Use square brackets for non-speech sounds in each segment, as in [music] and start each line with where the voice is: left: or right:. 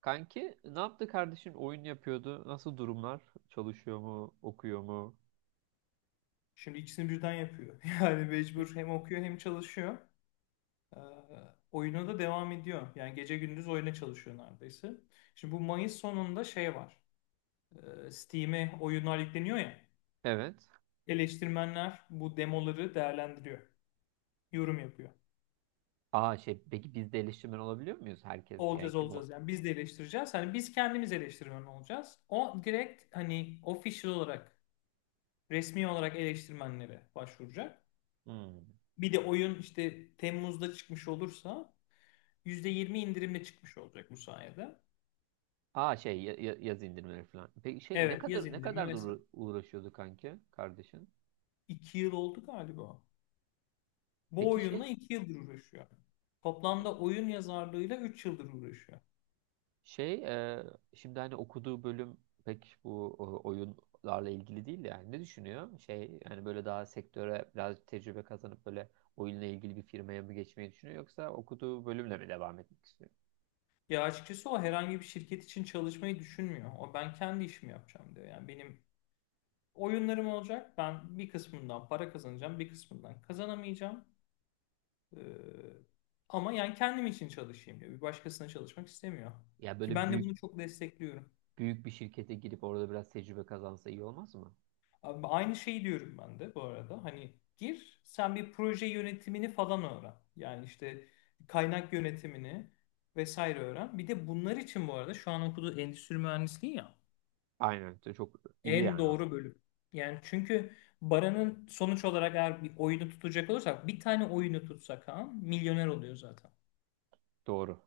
right: Kanki ne yaptı kardeşin? Oyun yapıyordu. Nasıl durumlar? Çalışıyor mu? Okuyor mu?
left: Şimdi ikisini birden yapıyor. [laughs] Yani mecbur hem okuyor hem çalışıyor. Ee, oyuna da devam ediyor. Yani gece gündüz oyuna çalışıyor neredeyse. Şimdi bu Mayıs sonunda şey var. Steam'e oyunlar yükleniyor ya.
right: Evet.
left: Eleştirmenler bu demoları değerlendiriyor. Yorum yapıyor.
right: Aa şey, peki biz de eleştirmen olabiliyor muyuz? Herkes yani,
left: Olacağız
right: kim o?
left: olacağız yani biz de eleştireceğiz. Hani biz kendimiz eleştirmen olacağız. O direkt hani official olarak resmi olarak eleştirmenlere başvuracak.
right: Hmm.
left: Bir de oyun işte Temmuz'da çıkmış olursa %20 indirimle çıkmış olacak bu sayede.
right: Aa şey, yazı indirmeleri falan. Peki şey, ne
left: Evet yaz
right: kadar
left: indirimi vesaire.
right: uğraşıyordu kanki kardeşin?
left: 2 yıl oldu galiba. Bu
right: Peki şey.
left: oyunla 2 yıldır uğraşıyor. Toplamda oyun yazarlığıyla 3 yıldır uğraşıyor.
right: Şey, şimdi hani okuduğu bölüm pek bu oyunlarla ilgili değil de, yani ne düşünüyor? Şey, yani böyle daha sektöre biraz tecrübe kazanıp böyle oyunla ilgili bir firmaya mı geçmeyi düşünüyor, yoksa okuduğu bölümle mi devam etmek istiyor?
left: Ya açıkçası o herhangi bir şirket için çalışmayı düşünmüyor. O ben kendi işimi yapacağım diyor. Yani benim oyunlarım olacak. Ben bir kısmından para kazanacağım, bir kısmından kazanamayacağım. Ee, ama yani kendim için çalışayım diyor. Bir başkasına çalışmak istemiyor.
right: Ya
left: Ki
right: böyle
left: ben de
right: büyük
left: bunu çok destekliyorum.
right: büyük bir şirkete girip orada biraz tecrübe kazansa iyi olmaz mı?
left: Abi aynı şeyi diyorum ben de bu arada. Hani gir sen bir proje yönetimini falan öğren. Yani işte kaynak yönetimini vesaire öğren. Bir de bunlar için bu arada şu an okuduğu endüstri mühendisliği ya
right: Aynen, çok iyi
left: en
right: yani
left: doğru
right: aslında.
left: bölüm. Yani çünkü Baran'ın sonuç olarak eğer bir oyunu tutacak olursak bir tane oyunu tutsak ha milyoner oluyor zaten.
right: Doğru.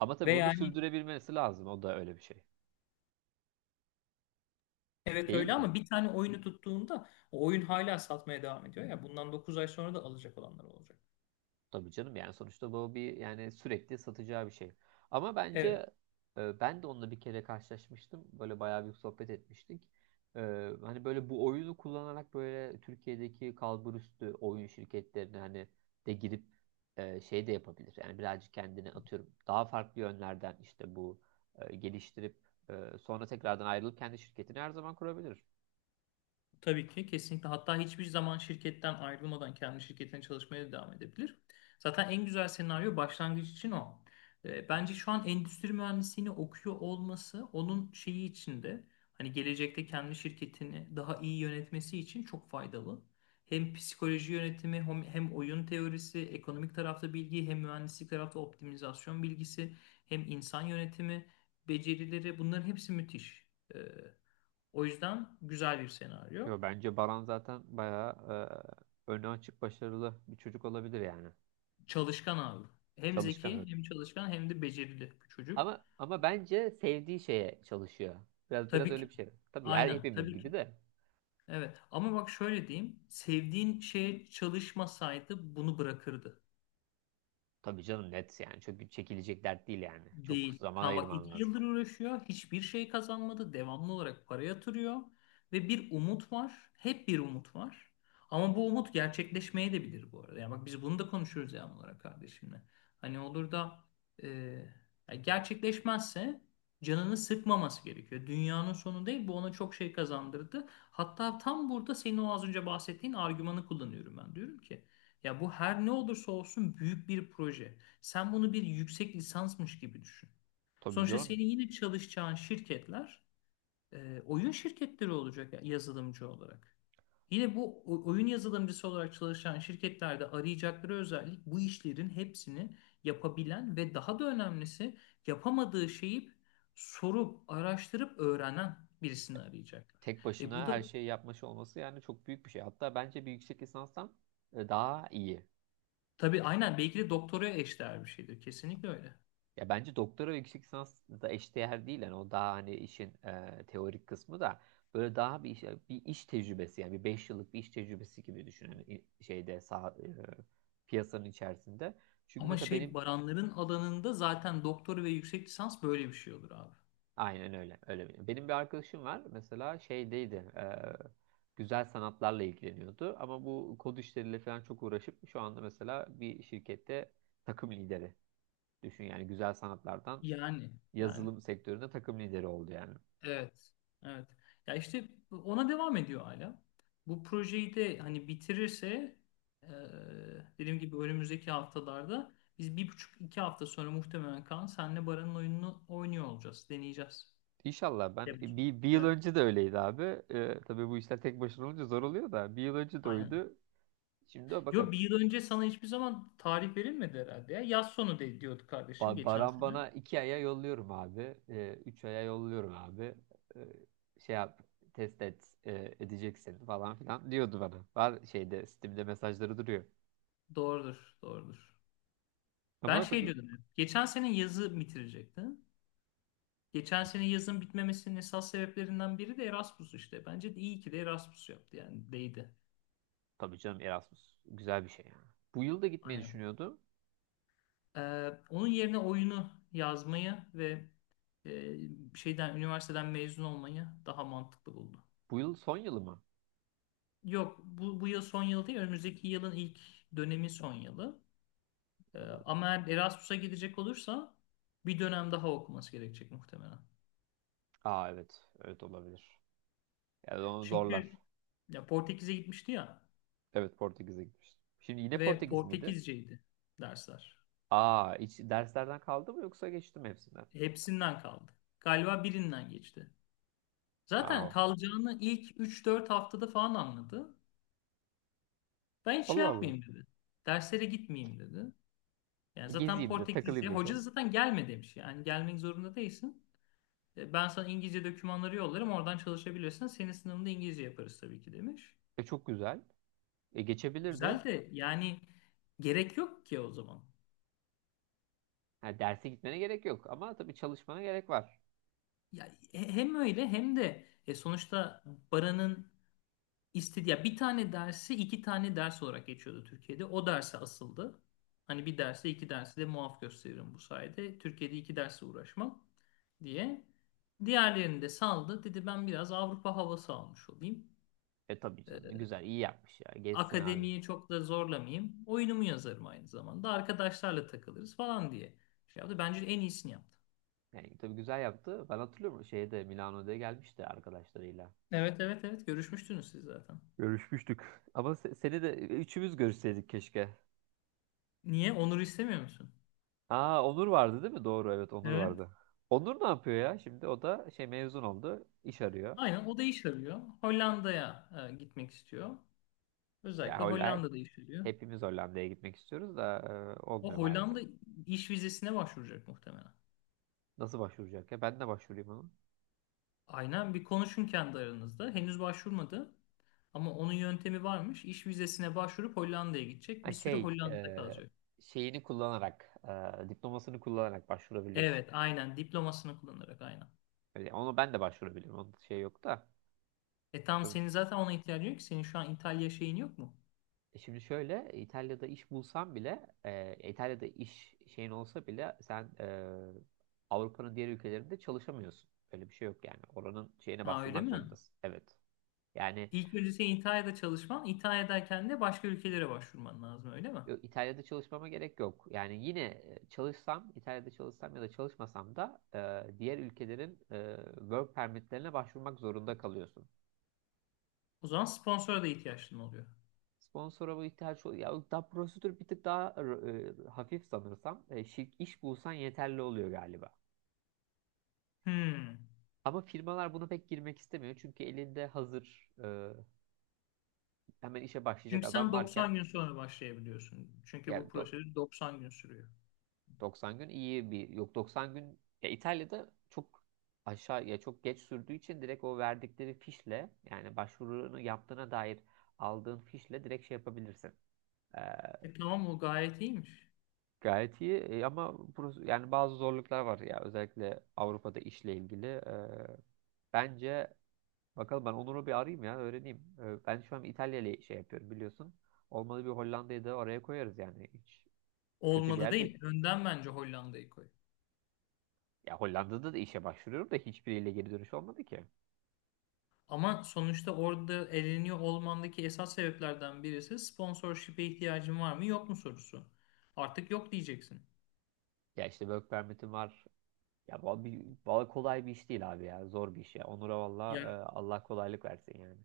right: Ama tabii
left: Ve
right: bunu da
left: yani
right: sürdürebilmesi lazım. O da öyle bir şey.
left: evet
right: Değil
left: öyle ama
right: mi?
left: bir tane oyunu tuttuğunda o oyun hala satmaya devam ediyor. Ya bundan 9 ay sonra da alacak olanlar olacak.
right: Tabii canım, yani sonuçta bu bir, yani sürekli satacağı bir şey. Ama
left: Evet.
right: bence, ben de onunla bir kere karşılaşmıştım. Böyle bayağı bir sohbet etmiştik. E, hani böyle bu oyunu kullanarak böyle Türkiye'deki kalburüstü oyun şirketlerine hani de girip, şey de yapabilir. Yani birazcık kendini atıyorum. Daha farklı yönlerden işte bu geliştirip, sonra tekrardan ayrılıp kendi şirketini her zaman kurabilir.
left: Tabii ki kesinlikle. Hatta hiçbir zaman şirketten ayrılmadan kendi şirketine çalışmaya devam edebilir. Zaten en güzel senaryo başlangıç için o. Bence şu an endüstri mühendisliğini okuyor olması onun şeyi içinde hani gelecekte kendi şirketini daha iyi yönetmesi için çok faydalı. Hem psikoloji yönetimi hem oyun teorisi, ekonomik tarafta bilgi, hem mühendislik tarafta optimizasyon bilgisi, hem insan yönetimi becerileri bunların hepsi müthiş. E, o yüzden güzel bir senaryo.
right: Yo, bence Baran zaten bayağı, önü açık, başarılı bir çocuk olabilir yani.
left: Çalışkan abi. Hem
right: Çalışkan.
left: zeki hem çalışkan hem de becerili bir çocuk.
right: Ama bence sevdiği şeye çalışıyor. Biraz
left: Tabii
right: öyle
left: ki.
right: bir şey. Tabii her
left: Aynen
right: hepimiz
left: tabii
right: gibi
left: ki.
right: de.
left: Evet ama bak şöyle diyeyim. Sevdiğin şeye çalışmasaydı bunu bırakırdı.
right: Tabii canım, net yani. Çok çekilecek dert değil yani. Çok
left: Değil.
right: zaman
left: Kaan bak
right: ayırman
left: iki
right: lazım.
left: yıldır uğraşıyor. Hiçbir şey kazanmadı. Devamlı olarak para yatırıyor. Ve bir umut var. Hep bir umut var. Ama bu umut gerçekleşmeye de bilir bu arada. Yani bak biz bunu da konuşuruz devamlı olarak kardeşimle. Hani olur da e, ya gerçekleşmezse canını sıkmaması gerekiyor. Dünyanın sonu değil. Bu ona çok şey kazandırdı. Hatta tam burada senin o az önce bahsettiğin argümanı kullanıyorum ben. Diyorum ki ya bu her ne olursa olsun büyük bir proje. Sen bunu bir yüksek lisansmış gibi düşün.
right: Tabii
left: Sonuçta
right: canım.
left: senin yine çalışacağın şirketler oyun şirketleri olacak yazılımcı olarak. Yine bu oyun yazılımcısı olarak çalışan şirketlerde arayacakları özellik bu işlerin hepsini yapabilen ve daha da önemlisi yapamadığı şeyi sorup, araştırıp öğrenen birisini arayacaklar.
right: Tek
left: Bu
right: başına
left: da
right: her şeyi yapmış olması yani çok büyük bir şey. Hatta bence bir yüksek lisanstan, daha iyi.
left: tabii aynen belki de doktoraya eşdeğer bir şeydir. Kesinlikle öyle.
right: Ya bence doktora ve yüksek lisans da eşdeğer değil. Yani o daha hani işin, teorik kısmı da böyle daha bir iş, tecrübesi, yani bir 5 yıllık bir iş tecrübesi gibi düşün. Hani şeyde sağ, piyasanın içerisinde. Çünkü
left: Ama
right: mesela benim.
left: şey Baranların alanında zaten doktor ve yüksek lisans böyle bir şey olur abi.
right: Aynen öyle. Öyle. Benim bir arkadaşım var. Mesela şeydeydi. Güzel sanatlarla ilgileniyordu. Ama bu kod işleriyle falan çok uğraşıp şu anda mesela bir şirkette takım lideri. Düşün yani, güzel sanatlardan
left: Yani yani
right: yazılım sektöründe takım lideri oldu yani.
left: evet evet. Ya işte ona devam ediyor hala. Bu projeyi de hani bitirirse e, dediğim gibi önümüzdeki haftalarda biz bir buçuk iki hafta sonra muhtemelen Kaan senle Baran'ın oyununu oynuyor olacağız. Deneyeceğiz.
right: İnşallah. Ben
left: Evet.
right: bir yıl
left: Evet.
right: önce de öyleydi abi. Tabii bu işler tek başına olunca zor oluyor da, bir yıl önce de
left: Aynen.
right: oydu. Şimdi de bakalım.
left: Yo bir yıl önce sana hiçbir zaman tarih verilmedi herhalde ya. Yaz sonu de, diyordu kardeşim geçen
right: Baran
left: sene.
right: bana 2 aya yolluyorum abi. 3 aya yolluyorum abi. Ee, Şey yap, test et, edeceksin falan filan diyordu bana. Var şeyde Steam'de mesajları duruyor.
left: Doğrudur. Doğrudur. Ben
right: Ama
left: şey
right: tabii.
left: diyordum. Geçen sene yazı bitirecekti. Geçen sene
right: Gerçekten.
left: yazın bitmemesinin esas sebeplerinden biri de Erasmus işte. Bence de iyi ki de Erasmus yaptı yani değdi.
right: Tabii canım, Erasmus güzel bir şey yani. Bu yıl da gitmeyi
left: Aynen.
right: düşünüyordum.
left: Onun yerine oyunu yazmayı ve e, şeyden üniversiteden mezun olmayı daha mantıklı buldu.
right: Bu yıl son yılı mı?
left: Yok bu yıl son yıl değil önümüzdeki yılın ilk dönemi son yılı. Ee, ama eğer Erasmus'a gidecek olursa bir dönem daha okuması gerekecek muhtemelen.
right: Aa evet. Evet olabilir. Yani onu zorlar.
left: Çünkü ya Portekiz'e gitmişti ya
right: Evet, Portekiz'e gitmiştim. Şimdi yine
left: ve
right: Portekiz miydi?
left: Portekizceydi dersler.
right: Aa, hiç derslerden kaldı mı, yoksa geçtim hepsinden?
left: Hepsinden kaldı. Galiba birinden geçti. Zaten
right: Aa.
left: kalacağını ilk üç dört haftada falan anladı. Ben hiç şey
right: Allah Allah.
left: yapmayayım dedi. Derslere gitmeyeyim dedi. Yani zaten
right: Gezeyim de
left: Portekizce.
right: takılayım
left: Hoca
right: dedi.
left: da zaten gelme demiş. Yani gelmek zorunda değilsin. Ben sana İngilizce dokümanları yollarım. Oradan çalışabilirsin. Senin sınavında İngilizce yaparız tabii ki demiş.
right: E, çok güzel. E, geçebilirdi.
left: Güzel de yani gerek yok ki o zaman.
right: Ha, derse gitmene gerek yok, ama tabii çalışmana gerek var.
left: Ya, hem öyle hem de sonuçta Baran'ın İstedi ya bir tane dersi iki tane ders olarak geçiyordu Türkiye'de. O derse asıldı. Hani bir derse iki dersi de muaf gösteririm bu sayede. Türkiye'de iki derse uğraşmam diye. Diğerlerini de saldı. Dedi ben biraz Avrupa havası almış olayım.
right: E, tabii
left: Ee,
right: canım, güzel, iyi yapmış ya. Geçsin abi.
left: akademiyi çok da zorlamayayım. Oyunumu yazarım aynı zamanda. Arkadaşlarla takılırız falan diye şey yaptı. Bence en iyisini yaptı.
right: Yani tabii güzel yaptı. Ben hatırlıyorum, şeyde Milano'da gelmişti arkadaşlarıyla.
left: Evet evet evet görüşmüştünüz siz zaten.
right: Görüşmüştük. Ama seni de, üçümüz görüşseydik keşke.
left: Niye? Onur'u istemiyor musun?
right: Aa, Onur vardı değil mi? Doğru, evet, Onur
left: Evet.
right: vardı. Onur ne yapıyor ya? Şimdi o da şey, mezun oldu. İş arıyor.
left: Aynen o da iş arıyor. Hollanda'ya gitmek istiyor.
right: Ya
left: Özellikle
right: Hollanda,
left: Hollanda'da iş arıyor.
right: hepimiz Hollanda'ya gitmek istiyoruz da,
left: O
right: olmuyor
left: Hollanda
right: maalesef.
left: iş vizesine başvuracak muhtemelen.
right: Nasıl başvuracak ya? Ben de başvurayım onu.
left: Aynen bir konuşun kendi aranızda. Henüz başvurmadı ama onun yöntemi varmış. İş vizesine başvurup Hollanda'ya gidecek.
right: Ha,
left: Bir süre
right: şey,
left: Hollanda'da kalacak.
right: şeyini kullanarak, diplomasını kullanarak başvurabiliyorsun.
left: Evet, aynen diplomasını kullanarak aynen.
right: Öyle, ona ben de başvurabilirim. Onun şey yok da.
left: Tam
right: E,
left: senin zaten ona ihtiyacın yok ki. Senin şu an İtalya şeyin yok mu?
right: Şimdi şöyle, İtalya'da iş bulsan bile, İtalya'da iş şeyin olsa bile, sen, Avrupa'nın diğer ülkelerinde çalışamıyorsun. Öyle bir şey yok yani. Oranın şeyine
left: Ha öyle
right: başvurmak
left: mi?
right: zorundasın. Evet. Yani
left: İlk önce senin İtalya'da çalışman, İtalya'dayken de başka ülkelere başvurman lazım öyle mi?
right: İtalya'da çalışmama gerek yok. Yani yine, çalışsam, İtalya'da çalışsam ya da çalışmasam da, diğer ülkelerin, work permitlerine başvurmak zorunda kalıyorsun.
left: O zaman sponsora da ihtiyaçın oluyor.
right: Sponsora bu ihtiyaç oluyor. Ya da prosedür bir tık daha, hafif sanırsam. Şirk iş bulsan yeterli oluyor galiba.
left: Hmm.
right: Ama firmalar buna pek girmek istemiyor. Çünkü elinde hazır, hemen işe başlayacak
left: Çünkü
right: adam
left: sen
right: varken,
left: 90 gün sonra başlayabiliyorsun. Çünkü bu
right: yani do-
left: prosedür 90 gün sürüyor.
right: 90 gün iyi, bir, yok, 90 gün ya. İtalya'da çok aşağı ya, çok geç sürdüğü için direkt o verdikleri fişle, yani başvurunu yaptığına dair aldığın fişle direkt şey yapabilirsin.
left: Tamam o gayet iyiymiş.
right: Gayet iyi. Ama burası, yani bazı zorluklar var ya, özellikle Avrupa'da işle ilgili. Bence bakalım, ben Onur'u bir arayayım ya, öğreneyim. Ben şu an İtalya ile şey yapıyorum biliyorsun. Olmadı bir Hollanda'yı da oraya koyarız, yani hiç kötü bir
left: Olmadı
right: yer değil.
left: değil. Önden bence Hollanda'yı koy.
right: Ya Hollanda'da da işe başvuruyorum da, hiçbiriyle geri dönüş olmadı ki.
left: Ama sonuçta orada eleniyor olmandaki esas sebeplerden birisi sponsorship'e ihtiyacın var mı yok mu sorusu. Artık yok diyeceksin.
right: Ya işte work permit'im var. Ya bu kolay bir iş değil abi ya, zor bir iş ya. Onur'a valla,
left: Ya
right: Allah kolaylık versin yani.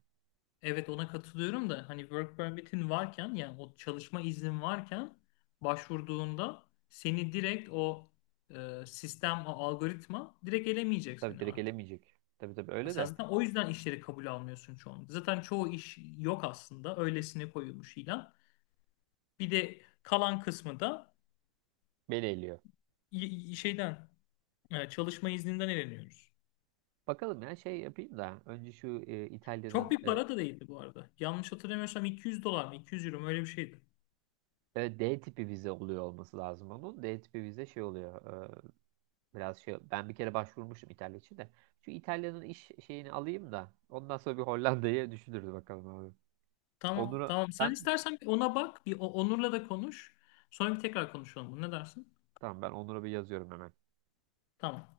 left: evet ona katılıyorum da hani work permit'in varken yani o çalışma iznin varken başvurduğunda seni direkt o sistem, o algoritma direkt elemeyecek
right: Tabii
left: seni
right: direkt
left: artık.
right: elemeyecek. Tabii tabii,
left: Ya
right: öyle
left: sen
right: de
left: zaten o yüzden işleri kabul almıyorsun çoğunlukla. Zaten çoğu iş yok aslında. Öylesine koyulmuş ilan. Bir de kalan kısmı da
right: beni eliyor.
left: şeyden çalışma izninden eleniyoruz.
right: Bakalım ya, şey yapayım da önce şu,
left: Çok
right: İtalya'nın,
left: bir para da değildi bu arada. Yanlış hatırlamıyorsam 200 dolar mı 200 euro mu öyle bir şeydi.
right: D tipi vize oluyor olması lazım onun. D tipi vize şey oluyor. e, Biraz şey, ben bir kere başvurmuştum İtalya için de. Şu İtalya'nın iş şeyini alayım da ondan sonra bir Hollanda'yı düşünürüz bakalım abi.
left: Tamam
right: Onur'a
left: tamam. Sen
right: ben
left: istersen bir ona bak. Bir Onur'la da konuş. Sonra bir tekrar konuşalım. Ne dersin?
right: Tamam, ben Onur'a bir yazıyorum hemen.
left: Tamam.